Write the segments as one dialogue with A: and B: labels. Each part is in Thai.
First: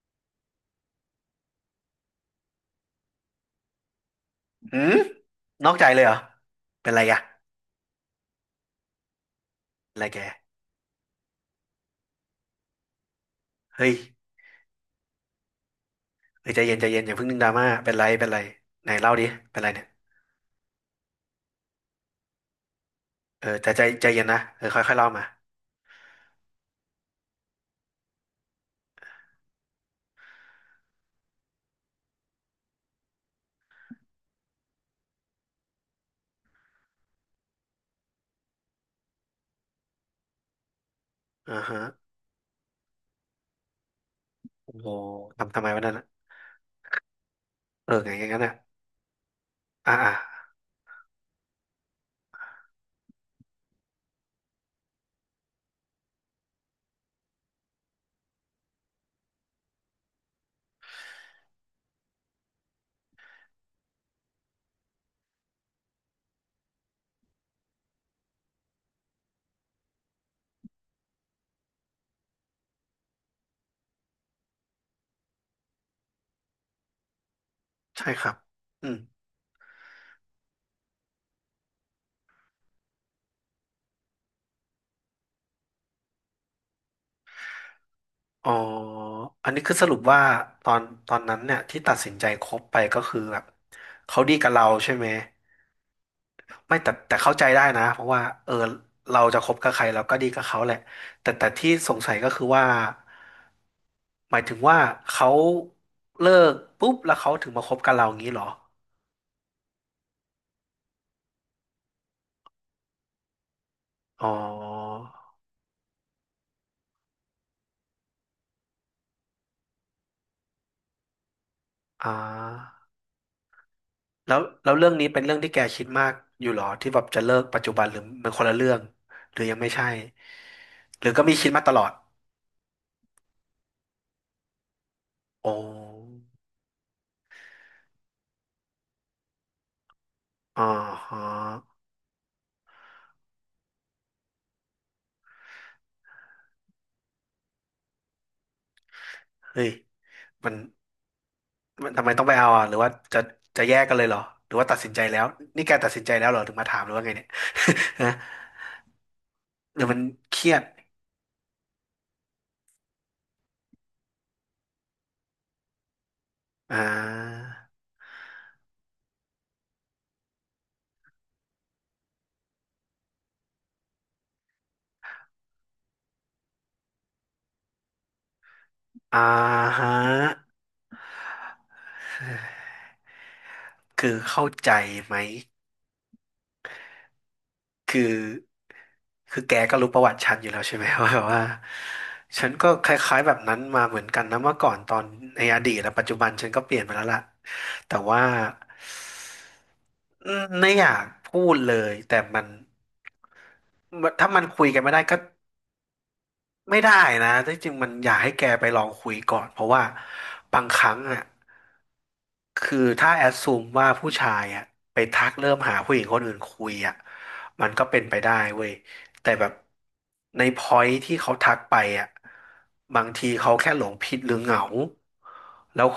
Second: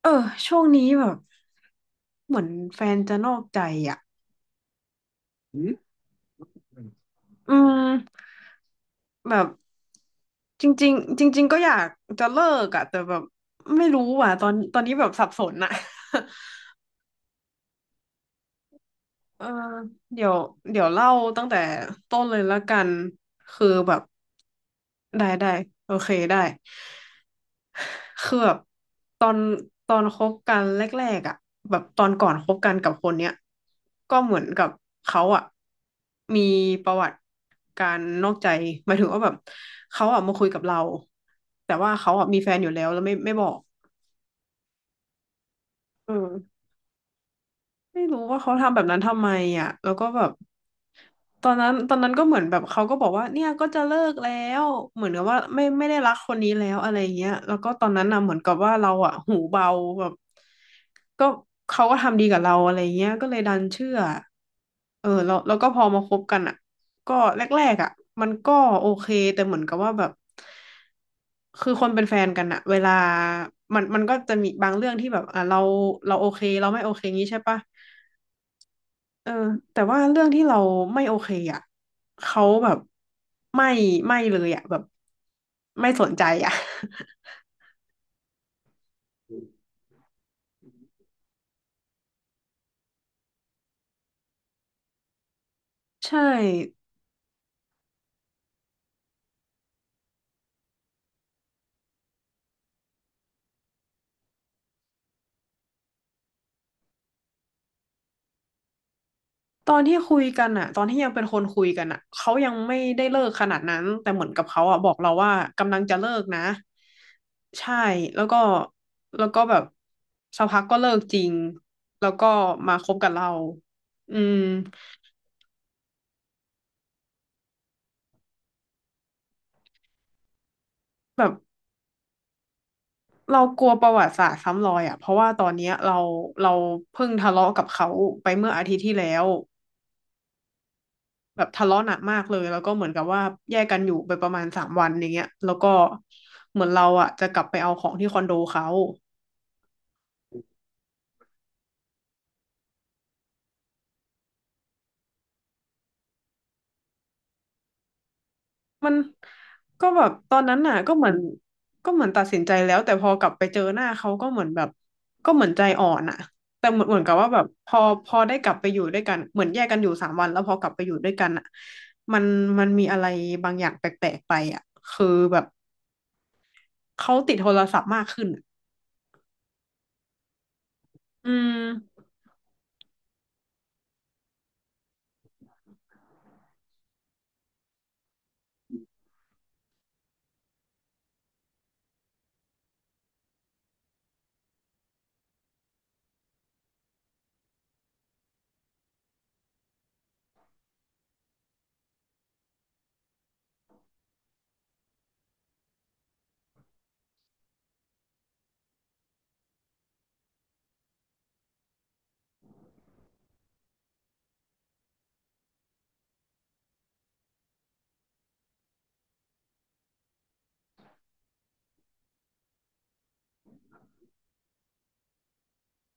A: เออช่วงนี้แบบเหมือนแฟนจะนอกใจอ่ะ
B: หืมนอกใจเลยเหรอเป็นไรอะ
A: อืมแบบ
B: เป็นไรแก
A: จริงๆจริงๆก็อยากจะเลิกอ่ะแต่แบบไม่
B: เฮ้ย
A: รู้อ่ะตอนนี้แบบสับสนอ่ะ
B: เฮ้ยใจเย็นใจเย็นอย่าเพิ่งนึกดราม่าเป็นไรเป็นไรไหนเล่าดิ
A: เออ
B: เป็นไรเนี่ย
A: เดี๋ยวเดี๋ยวเล่าตั้งแต่ต้นเลยละกัน
B: เออ
A: คือ
B: แต่ใจ
A: แบบ
B: ใจเย็นนะเออค่อยๆเล่ามา
A: ได้ได้โอเคได้ คือแบบตอนตอนคบกันแรกๆอ่ะแบบตอนก่อนคบกันกับคนเนี้ยก็เหมือนกับเขาอ่ะมีประวัติการนอกใจหมายถึงว่าแบบเขาอ่ะมาคุยกับเรา
B: อ่า
A: แต่
B: ฮะ
A: ว่าเขาอ่ะมีแฟนอยู่แล้วแล้วไม่บอก
B: โอ้โหทำไมวันนั้น
A: เอ
B: อะ
A: อ
B: เออ
A: ไม่
B: ไงอ
A: รู้
B: ย่างนั้
A: ว่า
B: นอะ
A: เขาทำแบบนั้นทำไมอ่ะแล้
B: อ่า
A: วก็
B: อ่า
A: แบบตอนนั้นก็เหมือนแบบเขาก็บอกว่าเนี่ยก็จะเลิกแล้วเหมือนกับว่าไม่ได้รักคนนี้แล้วอะไรเงี้ยแล้วก็ตอนนั้นน่ะเหมือนกับว่าเราอ่ะหูเบาแบบก็เขาก็ทำดีกับเราอะไรเงี้ยก็เลยดันเชื่อเออแล้วก็พอมาคบกันอ่ะก็แรกๆอ่ะมันก็โอเคแต่เหมือนกับว่าแบบคือคนเป็นแฟนกันอะเวลามันก็จะมีบางเรื่องที่แบบอ่ะเราโอเคเราไม่โอเคงี้ใช่ปะ
B: ใช่ครับอืม
A: เออแต่ว่าเรื่องที่เราไม่โอเคอ่ะเขาแบบไม่ไม่เลยอ่ะแบบไม่สนใจอ่ะ
B: อ๋ออันนี้คือสรุปว่าตอนตอนนั้นเนี่ยที่ตัดสินใจคบไปก็คือแบบเขาดีกับเราใช่ไหม
A: ใช่
B: ไม่แต่เข้าใจได้นะเพราะว่าเออเราจะคบกับใครเราก็ดีกับเขาแหละแต่ที่สงสัยก็คือว่าหมายถึงว่าเขาเลิกปุ๊บแล้วเขาถึงมาคบกับเราอย่างนี้เหรอ
A: ตอนที่คุยกันอ่ะตอนที่ยังเป็นคนคุยกันอ่ะเขายังไม่ได้เลิกขนาดนั้นแต่เห
B: อ๋
A: มื
B: อ
A: อนกับเขาอ่ะบอกเราว่ากำลังจะเลิกนะใช่แล้วก็แล้วก็แบบสักพักก็เลิกจริงแล้
B: อ่
A: วก็มาค
B: า
A: บกับเราอื
B: แล้
A: ม
B: วแล้วเรื่องนี้เป็นเรื่องที่แกคิดมากอยู่หรอที่แบบจะเลิกปัจจุบันหรือมันคนละเรื่องหรือยังไม่ใช่หรือ
A: แบ
B: ก็มี
A: บ
B: คิดมาตลอด
A: เรากลัวประวัติศาสตร์ซ้ำรอยอ่ะเพราะว่าตอ
B: โอ้
A: นเนี้ยเราเพิ่งทะเลาะกับเขาไปเมื่ออาทิตย์ที่แล้ว
B: อ๋อฮะ
A: แบบทะเลาะหนักมากเลยแล้วก็เหมือนกับว่าแยกกันอยู่ไปประมาณสามวันอย่างเงี้ยแล้วก็เหมือนเราอ่ะจะกลับไปเอาของที่คอนโดเขา
B: เฮ้ยมันมันทำไมต้องไปเอาอ่ะหรือว่าจะแยกกันเลยเหรอหรือว่าตัดสินใจแล้วนี่แกตัดสินใจแล้วเหรอถึงมาถามหรือว่าไงเนี่ย ฮะ
A: มัน
B: หรือ
A: ก็
B: มัน
A: แบบต
B: เค
A: อน
B: รีย
A: นั้น
B: ด
A: น่ะก็เหมือนตัดสินใจแล้วแต่พอกลับไปเจอหน้าเขาก็เหมือนแบบก็เหมือนใจอ่อนอ่ะแต่
B: อ่
A: เหมือนกับว่าแบ
B: า
A: บพอได้กลับไปอยู่ด้วยกันเหมือนแยกกันอยู่สามวันแล้วพอกลับไปอยู่ด้วยกันอ่ะมันมันมีอะไรบางอย่างแปลกๆไปอ่ะคือแบบเขาติดโทรศัพท์มากขึ้นอะ
B: อ่าฮะ
A: อืม
B: คือเข้าใจไหม คือคือแกก็รู้ประวัติฉันอยู่แล้วใช่ไหม ว่าแบบว่าฉันก็คล้ายๆแบบนั้นมาเหมือนกันนะเมื่อก่อนตอนในอดีตและปัจจุบันฉันก็เปลี่ยนไปแล้วล่ะแต่ว่าไม่อยากพูดเลยแต่มันถ้ามันคุยกันไม่ได้ก็ไม่ได้นะที่จริงมันอยากให้แกไปลองคุยก่อนเพราะว่าบางครั้งอ่ะ คือถ้าแอดซูมว่าผู้ชายอะไปทักเริ่มหาผู้หญิงคนอื่นคุยอะมันก็เป็นไปได้เว้ยแต่แบบในพอยท์ที่เขาทักไปอะบางทีเขาแค่หลงผิดหรือเหงาแล้ว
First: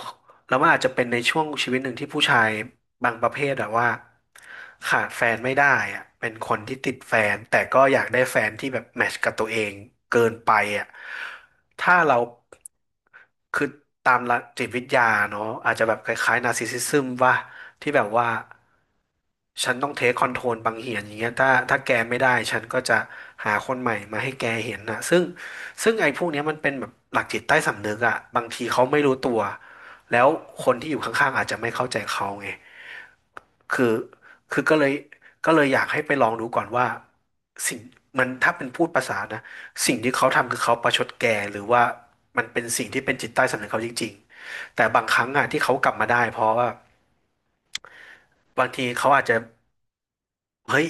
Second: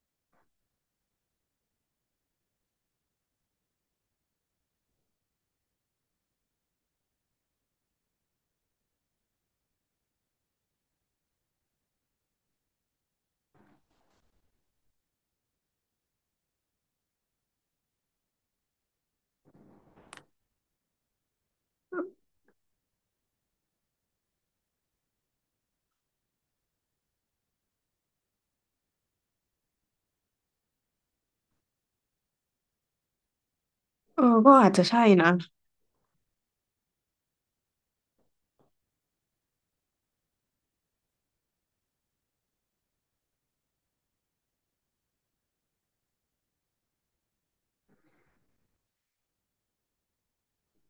B: แล้วมันอาจจะเป็นในช่วงชีวิตหนึ่งที่ผู้ชายบางประเภทอะว่าขาดแฟนไม่ได้อะเป็นคนที่ติดแฟนแต่ก็อยากได้แฟนที่แบบแมทช์กับตัวเองเกินไปอะถ้าเรา คือตามหลักจิตวิทยาเนาะอาจจะแบบคล้ายๆนาร์ซิสซิซึมว่าที่แบบว่าฉันต้องเทคคอนโทรลบางเหียนอย่างเงี้ยถ้าแกไม่ได้ฉันก็จะหาคนใหม่มาให้แกเห็นนะซึ่งไอ้พวกเนี้ยมันเป็นแบบหลักจิตใต้สำนึกอะบางทีเขาไม่รู้ตัวแล้วคนที่อยู่ข้างๆอาจจะไม่เข้าใจเขาไง คือ
A: เออก็
B: คือ
A: อาจ
B: ก็เล
A: จะ
B: ย
A: ใช่นะ
B: ก็เลยอยากให้ไปลองดูก่อนว่าสิ่งมันถ้าเป็นพูดภาษานะสิ่งที่เขาทำคือเขาประชดแกหรือว่ามันเป็นสิ่งที่เป็นจิตใต้สำนึกเขาจริงๆแต่บางครั้งอ่ะที่เขากลับมาได้เพราะว่าบางทีเขาอาจจะเฮ้ย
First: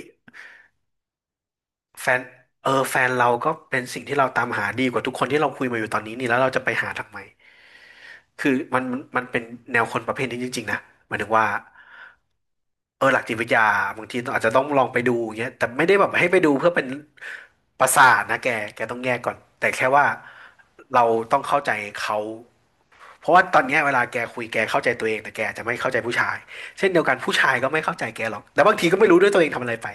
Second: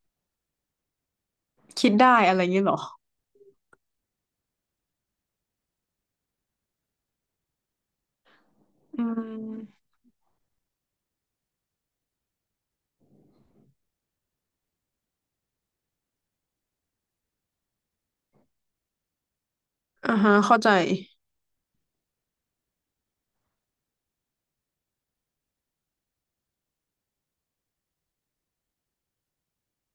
A: คิด
B: แฟ
A: ได้
B: น
A: อะไรอย่างเงี้ย
B: เอ
A: เหรอ
B: อแฟนเราก็เป็นสิ่งที่เราตามหาดีกว่าทุกคนที่เราคุยมาอยู่ตอนนี้นี่แล้วเราจะไปหาทำไม คือมันมัน
A: อื
B: มันเป็นแน
A: ม
B: วคนประเภทนี้จริงๆนะหมายถึงว่าเออหลักจิตวิทยาบางทีต้องอาจจะต้องลองไปดูอย่างเงี้ยแต่ไม่ได้แบบให้ไปดูเพื่อเป็นประสาทนะแกต้องแยกก่อนแต่แค่ว่า
A: อ่าฮะเข้าใจ
B: เราต้องเข้าใจเขาเพราะว่าตอนเนี้ยเวลาแกคุยแกเข้าใจตัวเองแต่แกอาจจะไม่เข้าใจผู้ชายเช่นเดียวกันผู้ชายก็ไม่เข้าใจแกหรอกแล้วบางทีก็ไม่รู้ด้วยตัวเองทำอะไรไป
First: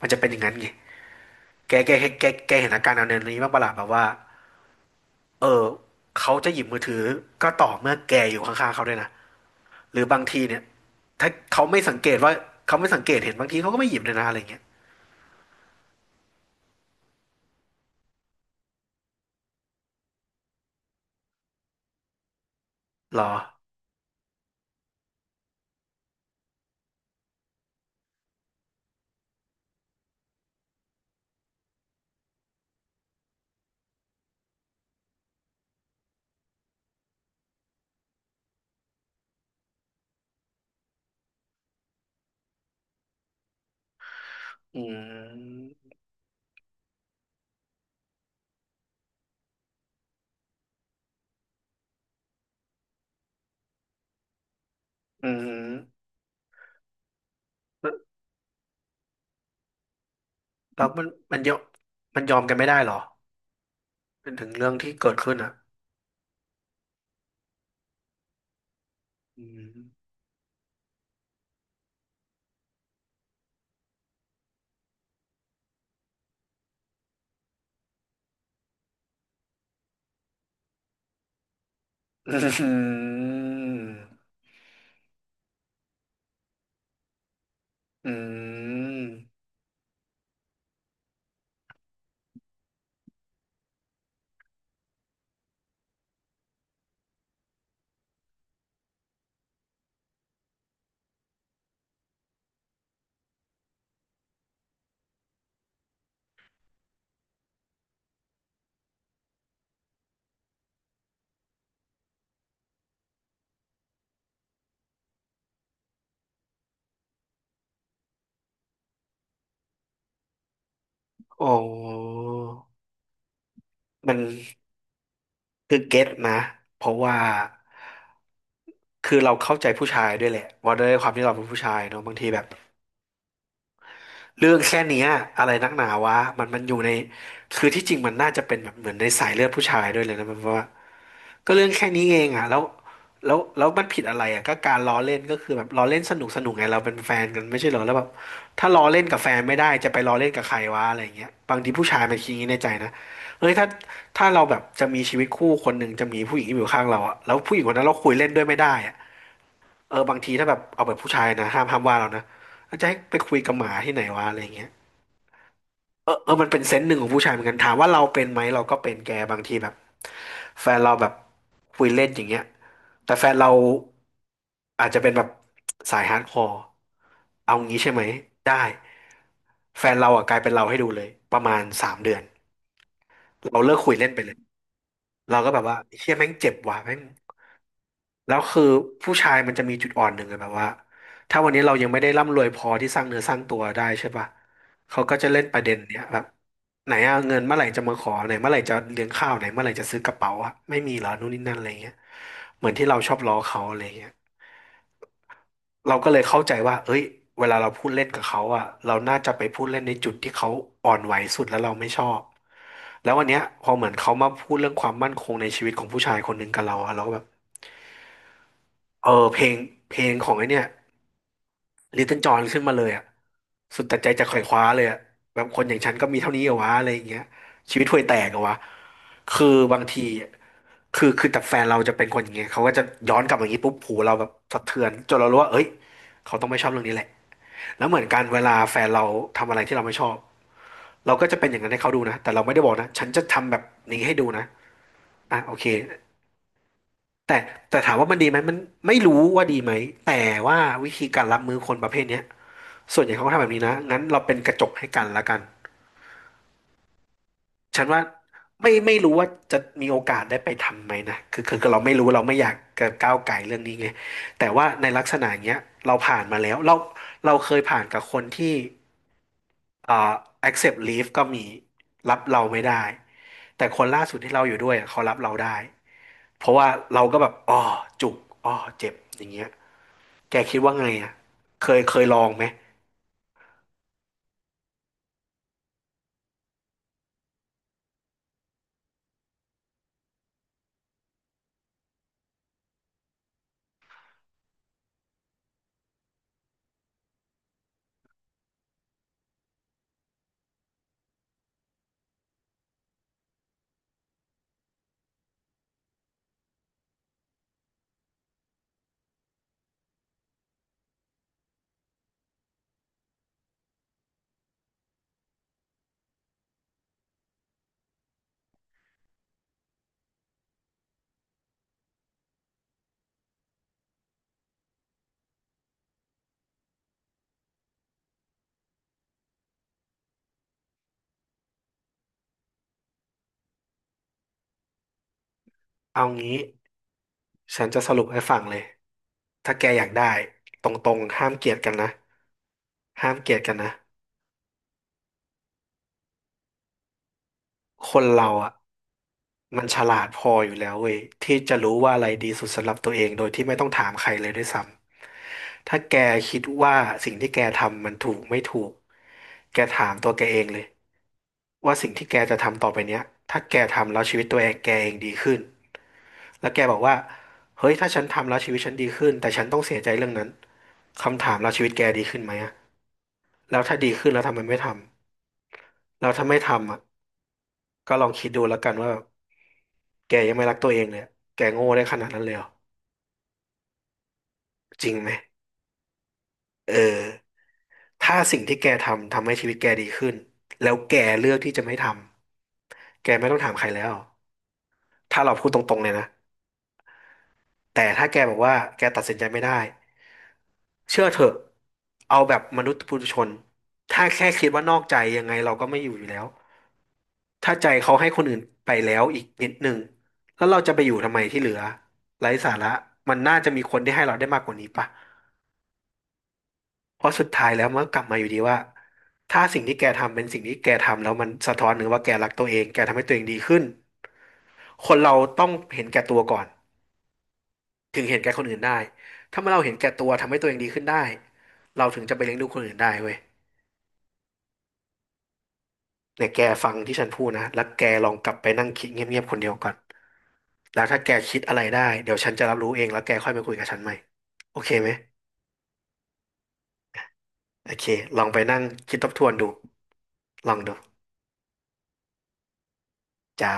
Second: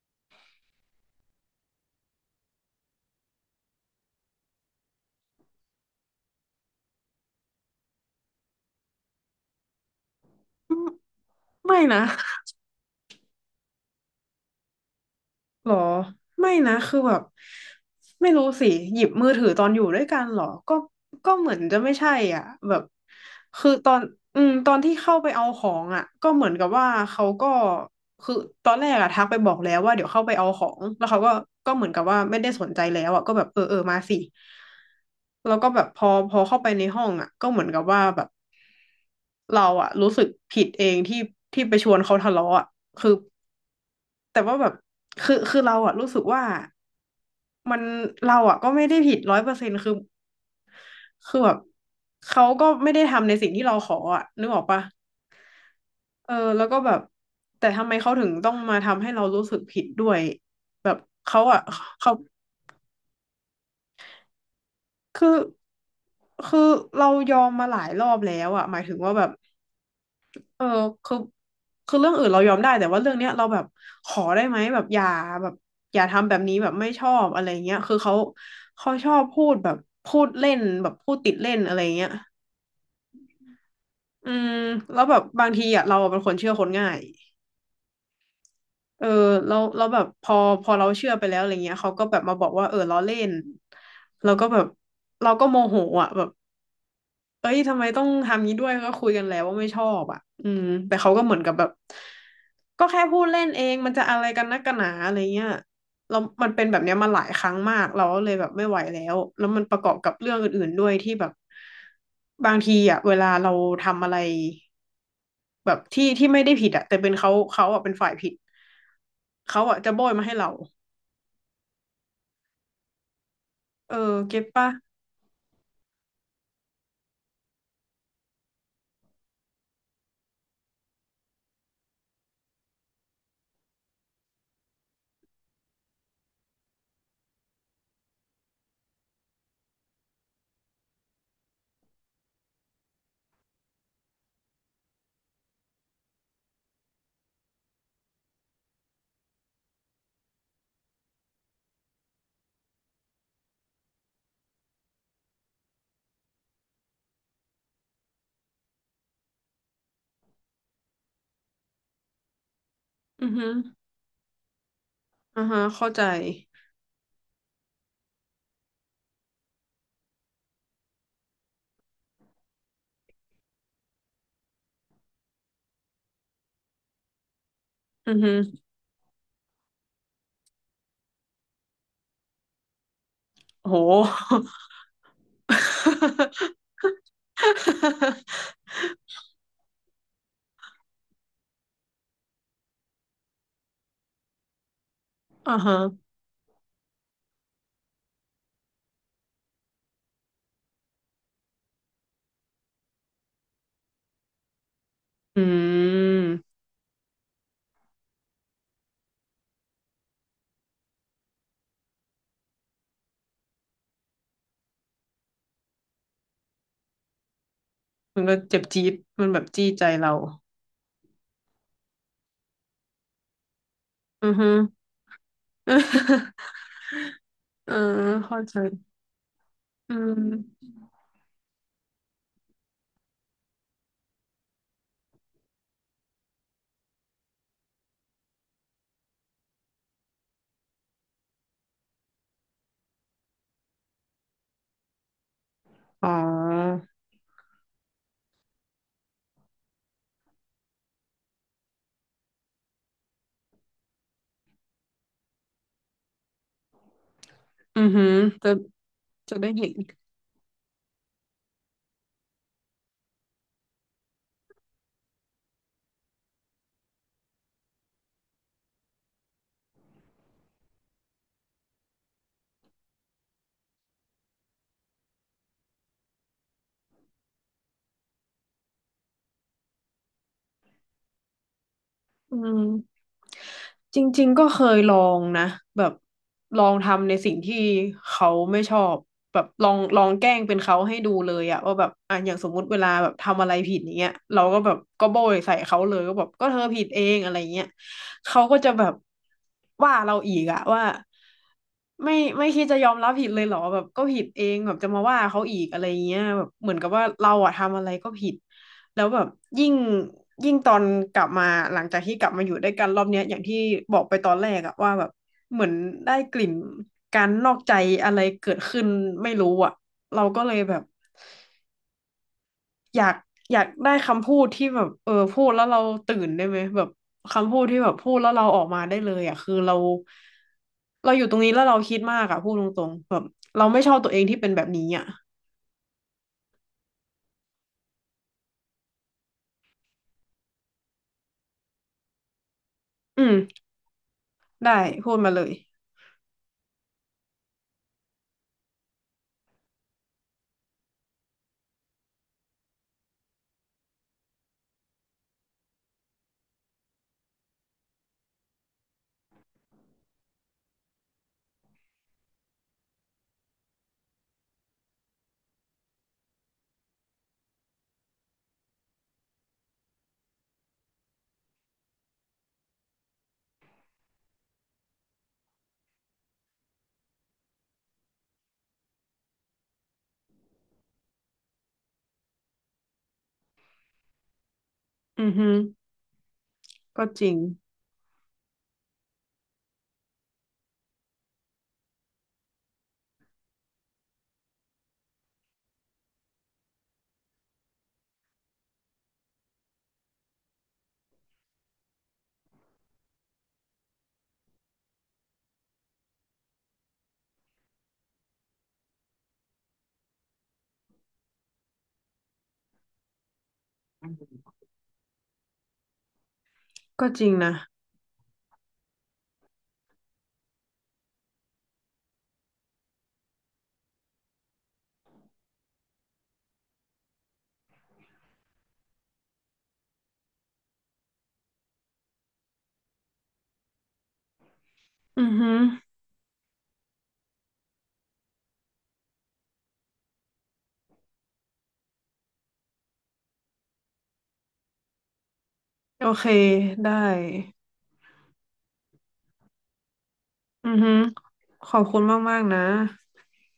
B: มันจะเป็นอย่างนั้นไงแกเห็นอาการแนวนี้บ้างปะล่ะแบบว่าเออเขาจะหยิบมือถือก็ต่อเมื่อแกอยู่ข้างๆเขาด้วยนะ หรือบางทีเนี่ย
A: อืม
B: ถ้าเขา
A: ไม่
B: ไม่สัง
A: นะ
B: เกตว่าเขาไม่สังเกตเห็นบางทีเขาก็ไม่หยิบเลยนะอะไรเงี้ย
A: หรอไม่นะคือแบบไม่รู้สิหยิบมือถือตอนอยู่ด้วยกันหรอก็เหมือนจะไม่ใช่อ่ะแบบ
B: หรอ
A: คือตอนที่เข้าไปเอาของอ่ะก็เหมือนกับว่าเขาก็คือตอนแรกอะทักไปบอกแล้วว่าเดี๋ยวเข้าไปเอาของแล้วเขาก็เหมือนกับว่าไม่ได้สนใจแล้วอ่ะก็แบบเออเออมาสิแล้วก็แบบพอเข้าไปในห้องอ่ะก็เหมือนกับว่าแบบเราอ่ะรู้สึกผิดเองที่ไปชวนเขาทะเลาะอ่ะคือ แต่ว่าแบบ
B: อื
A: คือ
B: ม
A: เราอะรู้สึกว่ามันเราอะก็ไม่ได้ผิดร้อยเปอร์เซ็นต์คือแบบเขาก็ไม่ได้ทำในสิ่งที่เราขออะนึกออกปะ
B: อืม
A: เออแล้วก็แบบแต่ทำ
B: แล้
A: ไม
B: ว
A: เขาถึงต้องมาทำให้เรารู้สึกผิดด้วย
B: มันมั
A: เขา
B: นยอม
A: อะเขา
B: ยอมกันไม่ได้หรอเป็นถึงเรื่องที่เกิด
A: คื
B: ขึ้
A: อ
B: นอ่ะ
A: คือเรายอมมาหลายรอบแล้วอะหมายถึงว่าแบบ
B: อืม
A: เออคือคือเรื่องอื่นเรายอมได้แต่ว่าเรื่องเนี้ยเราแบบขอได้ไหมแบบอย่าทำแบบนี้แบบไม่ชอบอะไรเงี้ยคือเขาชอบพูดแบบพูดเล่นแบบพูดติดเล่นอะไรเงี้ย
B: อื
A: อื
B: ม
A: มแล้วแบบบางทีอ่ะเราเป็นคนเชื่อคนง่าย
B: อืม
A: เออเราแบบพอเราเชื่อไปแล้วอะไรเงี้ยเขาก็แบบมาบอกว่าเออล้อเล่นเราก็แบบเราก็โมโหอ่ะแบบ เอ้ยทำไมต้องทำนี้ด้วยก็คุยกันแล้วว่าไม่ชอบอ่ะอืมแต่เขาก็เหมือนกับแบบก็แค่พูดเล่นเองมันจะอะไรกันนักกันหนาอะไรเงี้ยเรามันเป็นแบบเนี้ยมาหลายครั้งมากเราก็เลยแบบไม่ไหวแล้วแล้วมันประกอบกับเรื่องอื่นๆด้วยที่แบบบางทีอ่ะเวลาเราทำอะไรแบบที่ไม่ได้ผิดอ่ะแต่เป็นเขาอ่ะเป็นฝ่ายผิดเขาอ่ะจะโบยมาให้เรา
B: โอ้
A: เออ
B: มัน
A: เก็ตปะ
B: คือเก็ตนะเพราะว่าคือเราเข้าใจผู้ชายด้วยแหละว่าด้วยความที่เราเป็นผู้ชายเนอะบางทีแบบ เรื่องแค่เนี้ยอะไรนักหนาวะมันอยู่ในคือที่จริงมันน่าจะเป็นแบบเหมือนในสายเลือดผู้ชายด้วยเลยนะมันเพราะว่าก็เรื่องแค่นี้เองอ่ะแล้วแล้วมันผิดอะไรอ่ะก็การล้อเล่นก็คือแบบล้อเล่นสนุกสนุกไงเราเป็นแฟนกันไม่ใช่เหรอแล้วแบบถ้าล้อเล่นกับแฟนไม่ได้จะไปล้อเล่นกับใครวะอะไรอย่างเงี้ยบางทีผู้ชายมันคิดอย่างนี้ในใจนะเฮ้ยถ้าเราแบบจะมีชีวิตคู่คนหนึ่งจะมีผู้หญิงอยู่ข้างเราอ่ะแล้วผู้หญิงคนนั้นเราคุยเล่นด้วยไม่ได้อ่ะเออบางทีถ้าแบบเอาแบบผู้ชายนะห้ามว่าเรานะแล้วจะให้ไป
A: อือ
B: คุย
A: ฮึ
B: กับหมาที่ไหนวะอะไรอย่างเงี้ย
A: อือฮะเข้าใจ
B: เออมันเป็นเซนส์หนึ่งของผู้ชายเหมือนกันถามว่าเราเป็นไหมเราก็เป็นแกบางทีแบบแฟนเราแบบคุยเล่นอย่างเงี้ยแต่แฟนเราอาจจะเป็นแบบสายฮาร์ดคอร์เอางี้ใช่ไหม
A: อือฮึ
B: ได้แฟนเราอ่ะกลายเป็นเราให้ดูเลยประมาณ3 เดือนเราเลิกคุยเล่
A: โห
B: นไปเลยเราก็แบบว่าเชี่ยแม่งเจ็บว่ะแม่ง แล้ว คือผู้ชายมันจะมีจุดอ่อนหนึ่งอะแบบว่าถ้าวันนี้เรายังไม่ได้ร่ำรวยพอที่สร้างเนื้อสร้างตัวได้ใช่ปะเขาก็จะเล่น
A: อ่า
B: ประเด็น
A: ฮะ
B: เนี้ยแบบไหนอะเงินเมื่อไหร่จะมาขอไหนเมื่อไหร่จะเลี้ยงข้าวไหนเมื่อไหร่จะซื้อกระเป๋าอะไม่มีเหรอนู่นนี่นั่นอะไรเงี้ยเหมือนที่เราชอบล้อเขาอะไรเงี้ย
A: อื
B: เราก็เลยเข้าใจ
A: ม
B: ว่าเอ้ยเวลาเราพูดเล่นกับเขาอะเราน่าจะไปพูดเล่นในจุดที่เขาอ่อนไหวสุดแล้วเราไม่ชอบแล้ววันเนี้ยพอเหมือนเขามาพูดเรื่องความมั่นคงในชีวิตของผู้ชายคนหนึ่งกับเราอะเราก็แบบ
A: มันก็เจ็บจี๊ด
B: เออ
A: มันแบ
B: เพล
A: บ
B: ง
A: จี้ใจ
B: เพล
A: เรา
B: งของไอ้เนี่ย ลิตเติ้ลจอนขึ้นมาเลยอ่ะสุดแต่ใจจะ
A: อื
B: ข
A: อ
B: ว่
A: ฮึ
B: คว้าเลยอ่ะแบบคนอย่างฉันก็มีเท่านี้ เหรอวะอะไรอย่างเงี้ย
A: เออ
B: ชีวิตห่วยแตกเหร
A: เข้า
B: อวะ
A: ใจ
B: คือบาง
A: อื
B: ที
A: ม
B: อะคือแต่แฟนเราจะเป็นคนอย่างเงี้ยเขาก็จะย้อนกลับมาอย่างงี้ปุ๊บหูเราแบบสะเทือนจนเรารู้ว่าเอ้ยเขาต้องไม่ชอบเรื่องนี้แหละแล้วเหมือนกันเวลาแฟนเราทำอะไรที่เราไม่ชอบเราก็จะเป็นอย่างนั้นให้เขาดูนะแต่เราไม่ได้บอกนะฉันจะทำแบบนี้ให้ดูนะอ่ะโอเค
A: อ๋อ
B: แต่แต่ถามว่ามันดีไหมมันไม่รู้ว่าดีไหมแต่ว่าวิธีการรับมือคนประเภทเนี้ย ส่วนใหญ่เขาก็ทำแบบนี้นะงั้นเราเป็นกระจกให้กันละกัน
A: อื
B: ฉัน
A: อ
B: ว่า
A: ฮึจะ
B: ไม่รู้ว่า
A: จะได้
B: จะ
A: เห็น
B: มีโอกาสได้ไปทำไหมนะคือเราไม่รู้เราไม่อยากจะก้าวไก่เรื่องนี้ไงแต่ว่าในลักษณะอย่างเงี้ยเราผ่านมาแล้วเราเคยผ่านกับคนที่เอ่อ accept leave ก็มีรับเราไม่ได้แต่คนล่าสุดที่เราอยู่ด้วยอะเขารับเราได้ เพราะว่าเราก็แบบอ๋อจุกอ๋อเจ็บอย่างเงี้ยแกคิดว่าไงอ่ะเคยลอง
A: อื
B: ไหม
A: ม จริงๆ ก็เคยลองนะแบบลองทำในสิ่งที่เขาไม่ชอบแบบลองแกล้งเป็นเขาให้ดูเลยอะว่าแบบอ่ะอย่างสมมุติเวลาแบบทำอะไรผิดอย่างเงี้ยเราก็แบบก็โบยใส่เขาเลยก็แบบก็เธอผิดเองอะไรเงี้ยเขาก็จะแบบว่าเราอีกอะว่าไม่ไม่คิดจะยอมรับผิดเลยเหรอแบบก็ผิดเองแบบจะมาว่าเขาอีกอะไรเงี้ยแบบเหมือนกับว่าเราอะทำอะไรก็ผิด แล้วแบบยิ่งยิ่งตอนกลับมาหลังจากที่กลับมาอยู่ด้วยกันรอบเนี้ยอย่างที่บอกไปตอนแรกอะว่าแบบเหมือนได้กลิ่นการนอกใจอะไรเกิดขึ้นไม่รู้อะเราก็เลยแบบอยากอยากได้คำพูดที่แบบเออพูดแล้วเราตื่นได้ไหมแบบคำพูดที่แบบพูดแล้วเราออกมาได้เลยอะคือเราอยู่ตรงนี้แล้วเราคิดมากอะพูดตรงๆแบบเราไม่ชอบตัวเองที่เป็นแบบนี้อะ
B: เอางี้ฉันจะสรุปให้ฟังเลย ถ้าแกอยากได้ตรงๆห้ามเกลียดกันนะห้าม
A: อื
B: เกลี
A: ม
B: ยดกันนะ
A: ได้พูดมาเลย
B: คนเราอ่ะมันฉลาดพออยู่แล้วเว้ยที่จะรู้ว่าอะไรดีสุดสำหรับตัวเองโดยที่ไม่ต้องถามใครเลยด้วยซ้ำถ้าแกคิดว่าสิ่งที่แกทำมันถูกไม่ถูกแกถามตัวแกเองเลยว่าสิ่งที่แกจะทำต่อไปเนี้ยถ้าแกทำแล้วชีวิตตัวเองแกเองดีขึ้นแล้วแกบอกว่าเฮ้ยถ้าฉันทำแล้วชีวิตฉันดีขึ้นแต่ฉันต้องเสียใจเรื่องนั้นคำถามแล้วชีวิตแกดีขึ้นไหมอะ แล้วถ้าดีขึ้นแล้วทำไมไม่ทำแล้วถ้าไม่ทำอ่ะก็ลองคิดดูแล้วกันว่าแกยังไม่รักตัวเองเลยแกโง่ได้ขนาดนั้นเลยเหรอจริงไหม
A: อือฮึ
B: เออ
A: ก็จริง
B: ถ้าสิ่งที่แกทำทำให้ชีวิตแกดีขึ้นแล้วแกเลือกที่จะไม่ทำแกไม่ต้องถามใครแล้วถ้าเราพูดตรงๆเลยนะแต่ถ้าแกบอกว่าแกตัดสินใจไม่ได้เชื่อเถอะเอาแบบมนุษย์ปุถุชนถ้าแค่คิดว่านอกใจยังไงเราก็ไม่อยู่อยู่แล้ว ถ้าใจเขาให้คนอื่นไปแล้วอีกนิดหนึ่งแล้วเราจะไปอยู่ทำไมที่เหลือไร้สาระมันน่าจะมีคนที่ให้เราได้มากกว่านี้ป่ะเพ
A: ก็
B: ราะ
A: จ
B: สุด
A: ริง
B: ท้าย
A: นะ
B: แล้วมันก็กลับมาอยู่ดีว่าถ้าสิ่งที่แกทำเป็นสิ่งที่แกทำแล้วมันสะท้อนถึงว่าแกรักตัวเองแกทำให้ตัวเองดีขึ้นคนเราต้องเห็นแก่ตัวก่อนถึงเห็นแก่คนอื่นได้ถ้าเมื่อเราเห็นแก่ตัวทำให้ตัวเองดีขึ้นได้เราถึงจะไปเลี้ยงดูคนอื่นได้เว้ย
A: อือฮึ
B: เนี่ยแกฟังที่ฉันพูดนะแล้วแกลองกลับไปนั่งคิดเงียบๆคนเดียวก่อน แล้วถ้าแกคิดอะไรได้เดี๋ยวฉันจะรับรู้เองแล้วแกค่อยมาคุยกับฉันใหม่โอเคไหม
A: โอเคได้
B: โอเคลองไปนั่งคิดทบทวนดูลอง
A: อื
B: ดู
A: อฮึขอบคุณมากๆนะ
B: จ้า